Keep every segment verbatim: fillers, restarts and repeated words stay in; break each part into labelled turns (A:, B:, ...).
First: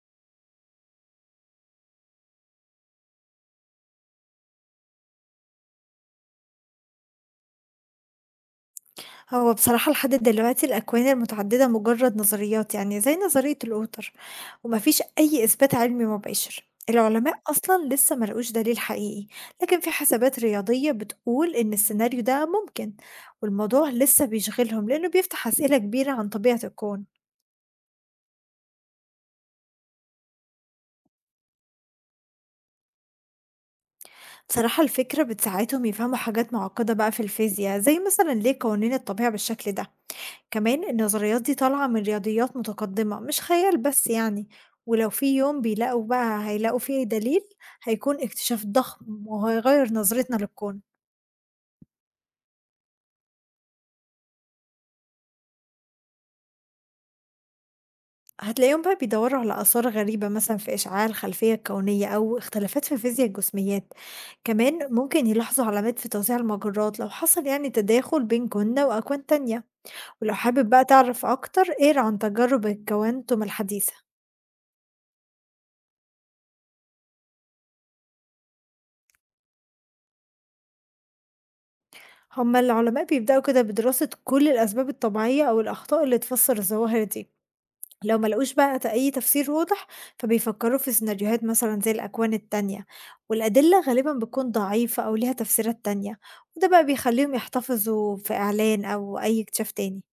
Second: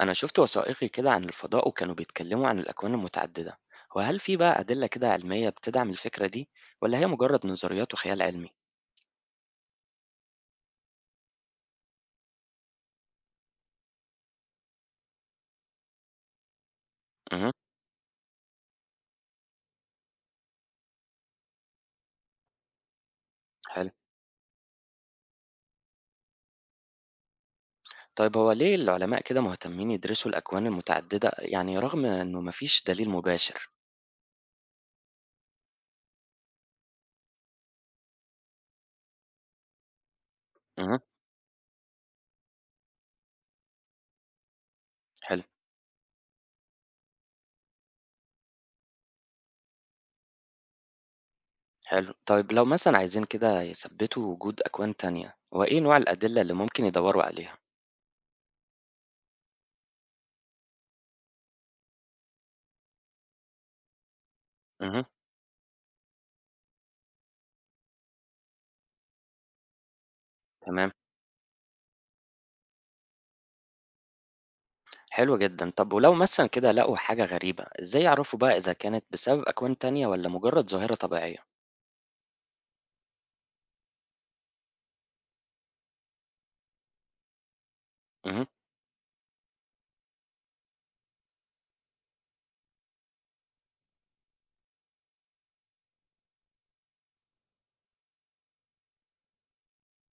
A: أنا شفت وثائقي كده عن الفضاء وكانوا بيتكلموا عن الأكوان المتعددة، وهل في بقى أدلة كده علمية بتدعم الفكرة دي، ولا هي مجرد نظريات وخيال علمي؟
B: هو بصراحة لحد دلوقتي الأكوان المتعددة مجرد نظريات، يعني زي نظرية الأوتر، ومفيش أي إثبات علمي مباشر. العلماء
A: امم.
B: أصلا لسه ملقوش دليل حقيقي، لكن في حسابات رياضية بتقول إن السيناريو ده ممكن،
A: حلو.
B: والموضوع لسه بيشغلهم لأنه بيفتح أسئلة كبيرة عن طبيعة الكون.
A: طيب هو ليه العلماء كده مهتمين يدرسوا الأكوان المتعددة يعني رغم إنه مفيش دليل مباشر؟
B: بصراحة الفكرة بتساعدهم يفهموا حاجات معقدة بقى في الفيزياء، زي مثلا ليه قوانين الطبيعة بالشكل ده. كمان
A: امم.
B: النظريات دي طالعة من رياضيات متقدمة مش خيال بس يعني. ولو في
A: حلو.
B: يوم بيلاقوا بقى، هيلاقوا فيه دليل، هيكون اكتشاف ضخم وهيغير نظرتنا للكون.
A: حلو، طيب لو مثلا عايزين كده يثبتوا وجود أكوان تانية، هو إيه نوع الأدلة اللي ممكن يدوروا عليها؟
B: هتلاقيهم بقى بيدوروا على آثار غريبة مثلا في إشعاع الخلفية الكونية أو اختلافات في فيزياء الجسميات. كمان
A: امم.
B: ممكن يلاحظوا علامات في توزيع المجرات لو حصل يعني تداخل بين كنا وأكوان تانية. ولو حابب بقى
A: تمام.
B: تعرف أكتر اقرا عن تجارب الكوانتم الحديثة.
A: حلو جدا. طب ولو مثلا كده لقوا حاجة غريبة، ازاي يعرفوا بقى إذا كانت بسبب أكوان تانية ولا مجرد ظاهرة طبيعية؟
B: هما العلماء بيبدأوا كده بدراسة كل الأسباب الطبيعية أو الأخطاء اللي تفسر الظواهر دي. لو ما
A: اهم.
B: لقوش بقى ت- أي تفسير واضح، فبيفكروا في سيناريوهات مثلا زي الأكوان التانية، والأدلة غالبا بتكون ضعيفة أو ليها تفسيرات تانية، وده بقى بيخليهم يحتفظوا في إعلان أو أي اكتشاف تاني.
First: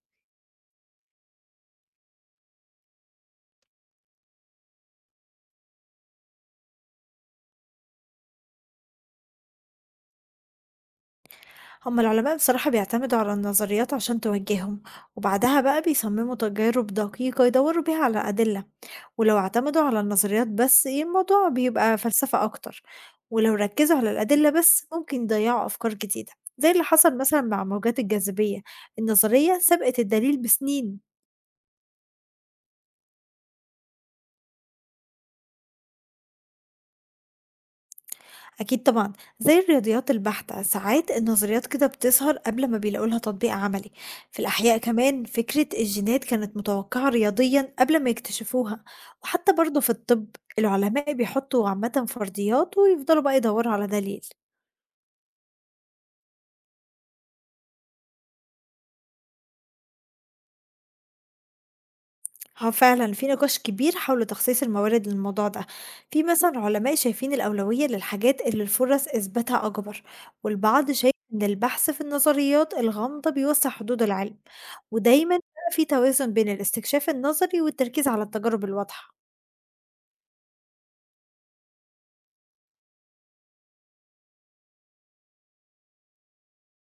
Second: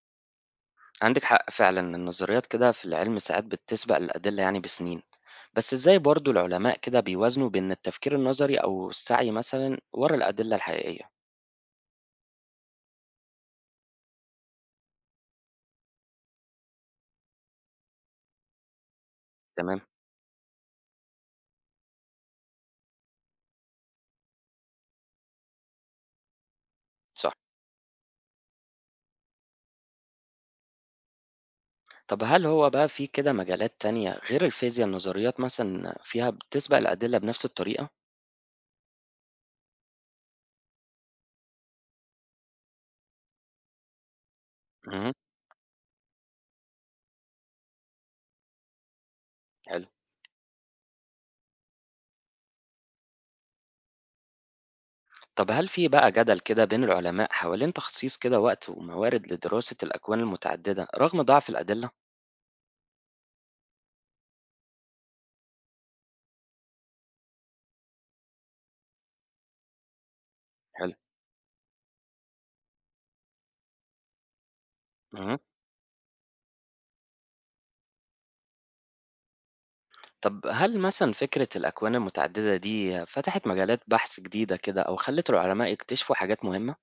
A: عندِك حق فعلًا، النظريات كده في العلم ساعات بتسبق الأدلة يعني بسنين، بس إزاي برضه العلماء كده بيوازنوا بين التفكير النظري أو السعي مثلًا ورا الأدلة الحقيقية؟
B: هما العلماء بصراحة بيعتمدوا على النظريات عشان توجههم، وبعدها بقى بيصمموا تجارب دقيقة يدوروا بيها على أدلة. ولو
A: تمام،
B: اعتمدوا على النظريات بس ي الموضوع بيبقى فلسفة أكتر، ولو ركّزوا على الأدلة بس ممكن يضيّعوا أفكار جديدة، زي اللي حصل
A: صح.
B: مثلًا مع موجات الجاذبية، النظرية سبقت الدليل بسنين.
A: طب هل هو بقى في كده مجالات تانية غير الفيزياء النظريات مثلًا فيها بتسبق الأدلة بنفس الطريقة؟
B: أكيد طبعًا، زي الرياضيات البحتة ساعات النظريات كده بتظهر قبل ما بيلاقوا لها تطبيق عملي. في الأحياء
A: اهم،
B: كمان فكرة الجينات كانت متوقعة رياضيًا قبل ما يكتشفوها، وحتى برضه
A: حلو.
B: في الطب العلماء بيحطوا عامةً فرضيات ويفضلوا بقى يدوّروا على دليل.
A: طب هل في بقى جدل كده بين العلماء حوالين تخصيص كده وقت وموارد لدراسة الأكوان المتعددة رغم ضعف الأدلة؟
B: اه فعلا في نقاش كبير حول تخصيص الموارد للموضوع ده. في مثلا علماء شايفين الأولوية للحاجات اللي الفرص إثباتها أكبر، والبعض
A: حلو.
B: شايف إن البحث في النظريات الغامضة بيوسع حدود العلم. ودايما
A: اهم.
B: بقى في توازن بين الاستكشاف النظري والتركيز على التجارب الواضحة.
A: طب هل مثلًا فكرة الأكوان المتعددة دي فتحت مجالات بحث جديدة كده أو خلّت العلماء يكتشفوا حاجات مهمة؟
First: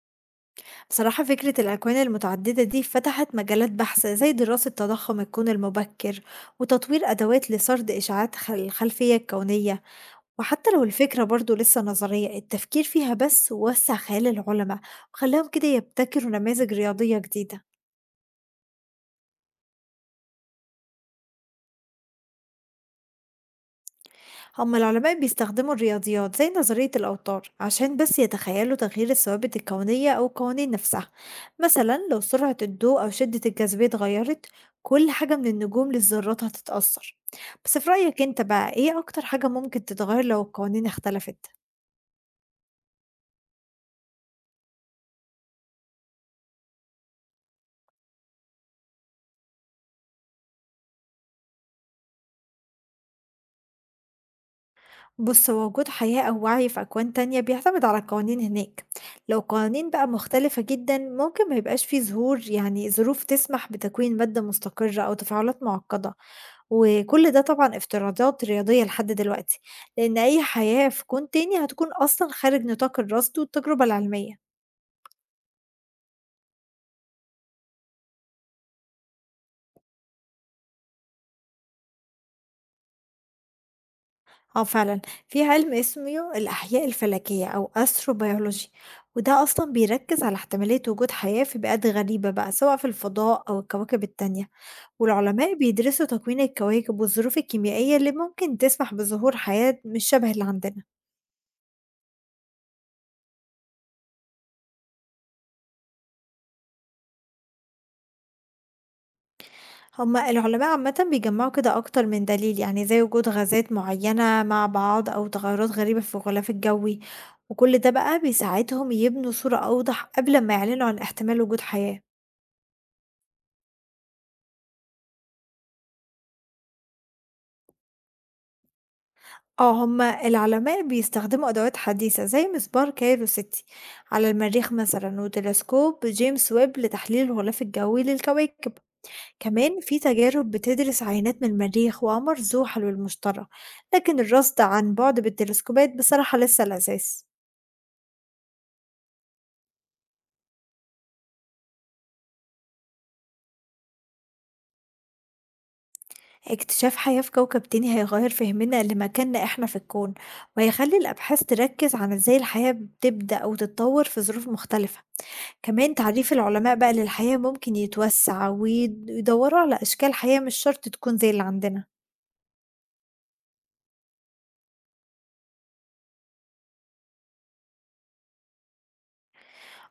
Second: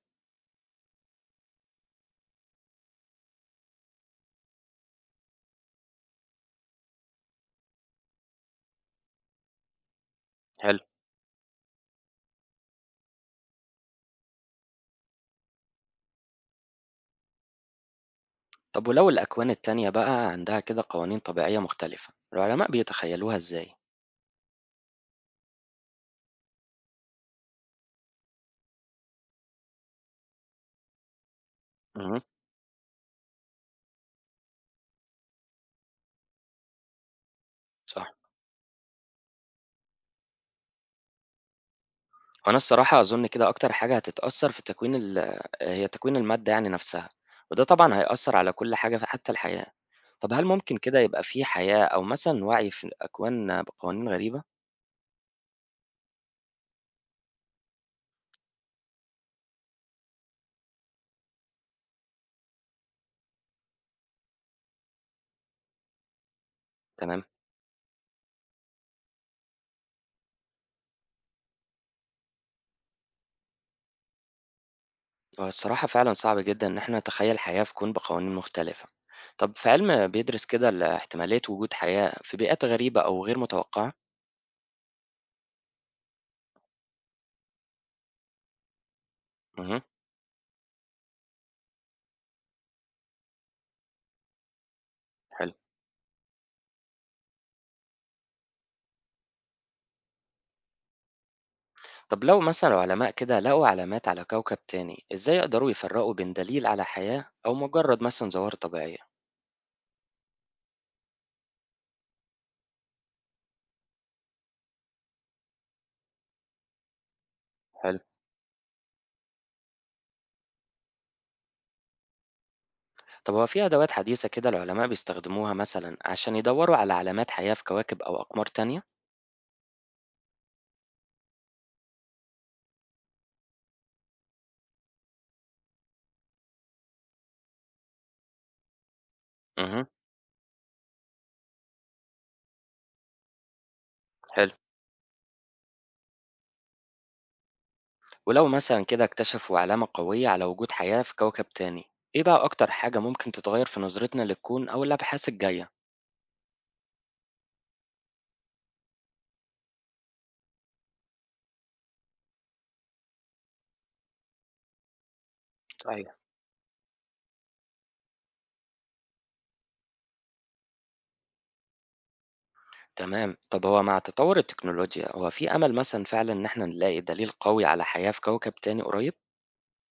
B: بصراحة فكرة الأكوان المتعددة دي فتحت مجالات بحث زي دراسة تضخم الكون المبكر، وتطوير أدوات لسرد إشعاعات خل- الخلفية الكونية. وحتى
A: حلو.
B: لو الفكرة برضو لسه نظرية، التفكير فيها بس وسع خيال العلماء، وخلاهم كده يبتكروا نماذج رياضية جديدة.
A: طب ولو الأكوان التانية بقى عندها كده قوانين طبيعية مختلفة، العلماء بيتخيلوها إزاي؟
B: هم العلماء بيستخدموا الرياضيات زي نظرية الأوتار عشان بس يتخيلوا تغيير الثوابت الكونية أو القوانين نفسها. مثلا
A: اهم.
B: لو سرعة الضوء أو شدة الجاذبية اتغيرت، كل حاجة من النجوم للذرات هتتأثر. بس في
A: صح،
B: رأيك انت بقى ايه أكتر حاجة ممكن تتغير لو القوانين اختلفت؟
A: هو أنا الصراحة أظن كده أكتر حاجة هتتأثّر في تكوين ال هي تكوين المادة يعني نفسها، وده طبعًا هيأثّر على كل حاجة ف حتى الحياة. طب هل ممكن كده يبقى في حياة أو مثلًا وعي في الأكوان بقوانين غريبة؟
B: بص، هو وجود حياة أو وعي في أكوان تانية بيعتمد على القوانين هناك. لو قوانين بقى مختلفة جدا، ممكن ما يبقاش فيه ظهور يعني ظروف تسمح بتكوين مادة مستقرة أو تفاعلات معقدة.
A: تمام.
B: وكل ده طبعا افتراضات رياضية لحد دلوقتي، لأن أي حياة في كون تاني هتكون أصلا خارج نطاق الرصد والتجربة العلمية.
A: هو الصراحة فعلًا صعب جدًا إن إحنا نتخيّل حياة في كون بقوانين مختلفة. طب في علم بيدرس كده ال احتمالية وجود حياة في بيئات غريبة أو غير متوقعة؟
B: اه فعلا، في علم اسمه الأحياء الفلكية أو أستروبيولوجي، وده أصلا
A: اهم،
B: بيركز على احتمالية وجود حياة في بيئات غريبة بقى، سواء في الفضاء أو الكواكب التانية.
A: حلو.
B: والعلماء بيدرسوا تكوين الكواكب والظروف الكيميائية اللي ممكن تسمح بظهور حياة مش شبه اللي عندنا.
A: طب لو مثلًا العلماء كده لقوا علامات على كوكب تاني، إزاي يقدروا يفرقوا بين دليل على حياة أو مجرد مثلًا ظواهر طبيعية؟
B: هما العلماء عامة بيجمعوا كده أكتر من دليل، يعني زي وجود غازات معينة مع بعض أو تغيرات غريبة في الغلاف الجوي، وكل ده
A: حلو.
B: بقى بيساعدهم يبنوا صورة أوضح قبل ما يعلنوا عن احتمال وجود حياة.
A: طب هو في أدوات حديثة كده العلماء بيستخدموها مثلًا عشان يدوروا على علامات حياة في كواكب أو أقمار تانية؟
B: اه هما العلماء بيستخدموا أدوات حديثة زي مسبار كايرو ستة على المريخ مثلا، وتلسكوب جيمس ويب لتحليل الغلاف الجوي للكواكب. كمان
A: اهم،
B: في تجارب بتدرس عينات من المريخ وقمر زحل والمشتري، لكن
A: حلو.
B: الرصد عن بعد بالتلسكوبات بصراحة لسه الأساس.
A: ولو مثلا كده اكتشفوا علامة قوية على وجود حياة في كوكب تاني، ايه بقى اكتر حاجة ممكن تتغير في نظرتنا للكون او الابحاث الجاية؟
B: اكتشاف حياة في كوكب تاني هيغير فهمنا لمكاننا احنا في الكون، وهيخلي الأبحاث تركز على ازاي الحياة بتبدأ أو تتطور في ظروف مختلفة. كمان
A: صحيح.
B: تعريف العلماء بقى للحياة ممكن يتوسع، ويد- ويدوروا على أشكال حياة مش شرط تكون زي اللي عندنا.
A: تمام. طب هو مع تطور التكنولوجيا، هو في امل مثلا فعلا ان احنا نلاقي دليل قوي على حياة في كوكب تاني قريب؟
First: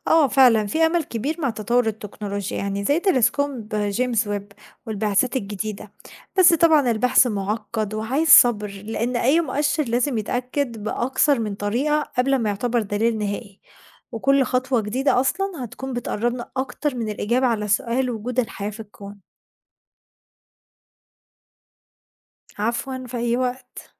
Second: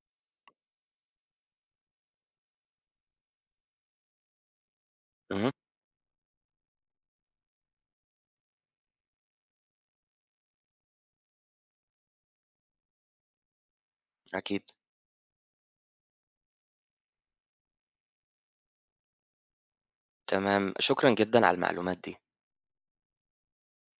B: آه فعلًا في أمل كبير مع تطور التكنولوجيا، يعني زي تلسكوب جيمس ويب والبعثات
A: امم.
B: الجديدة، بس طبعًا البحث معقد وعايز صبر لأن أي مؤشر لازم يتأكد بأكثر من طريقة قبل ما يعتبر دليل نهائي، وكل
A: اكيد.
B: خطوة جديدة أصلًا هتكون بتقربنا أكتر من الإجابة على سؤال وجود الحياة في الكون.
A: تمام، شكرا جدا على المعلومات دي.
B: عفوًا في أي وقت.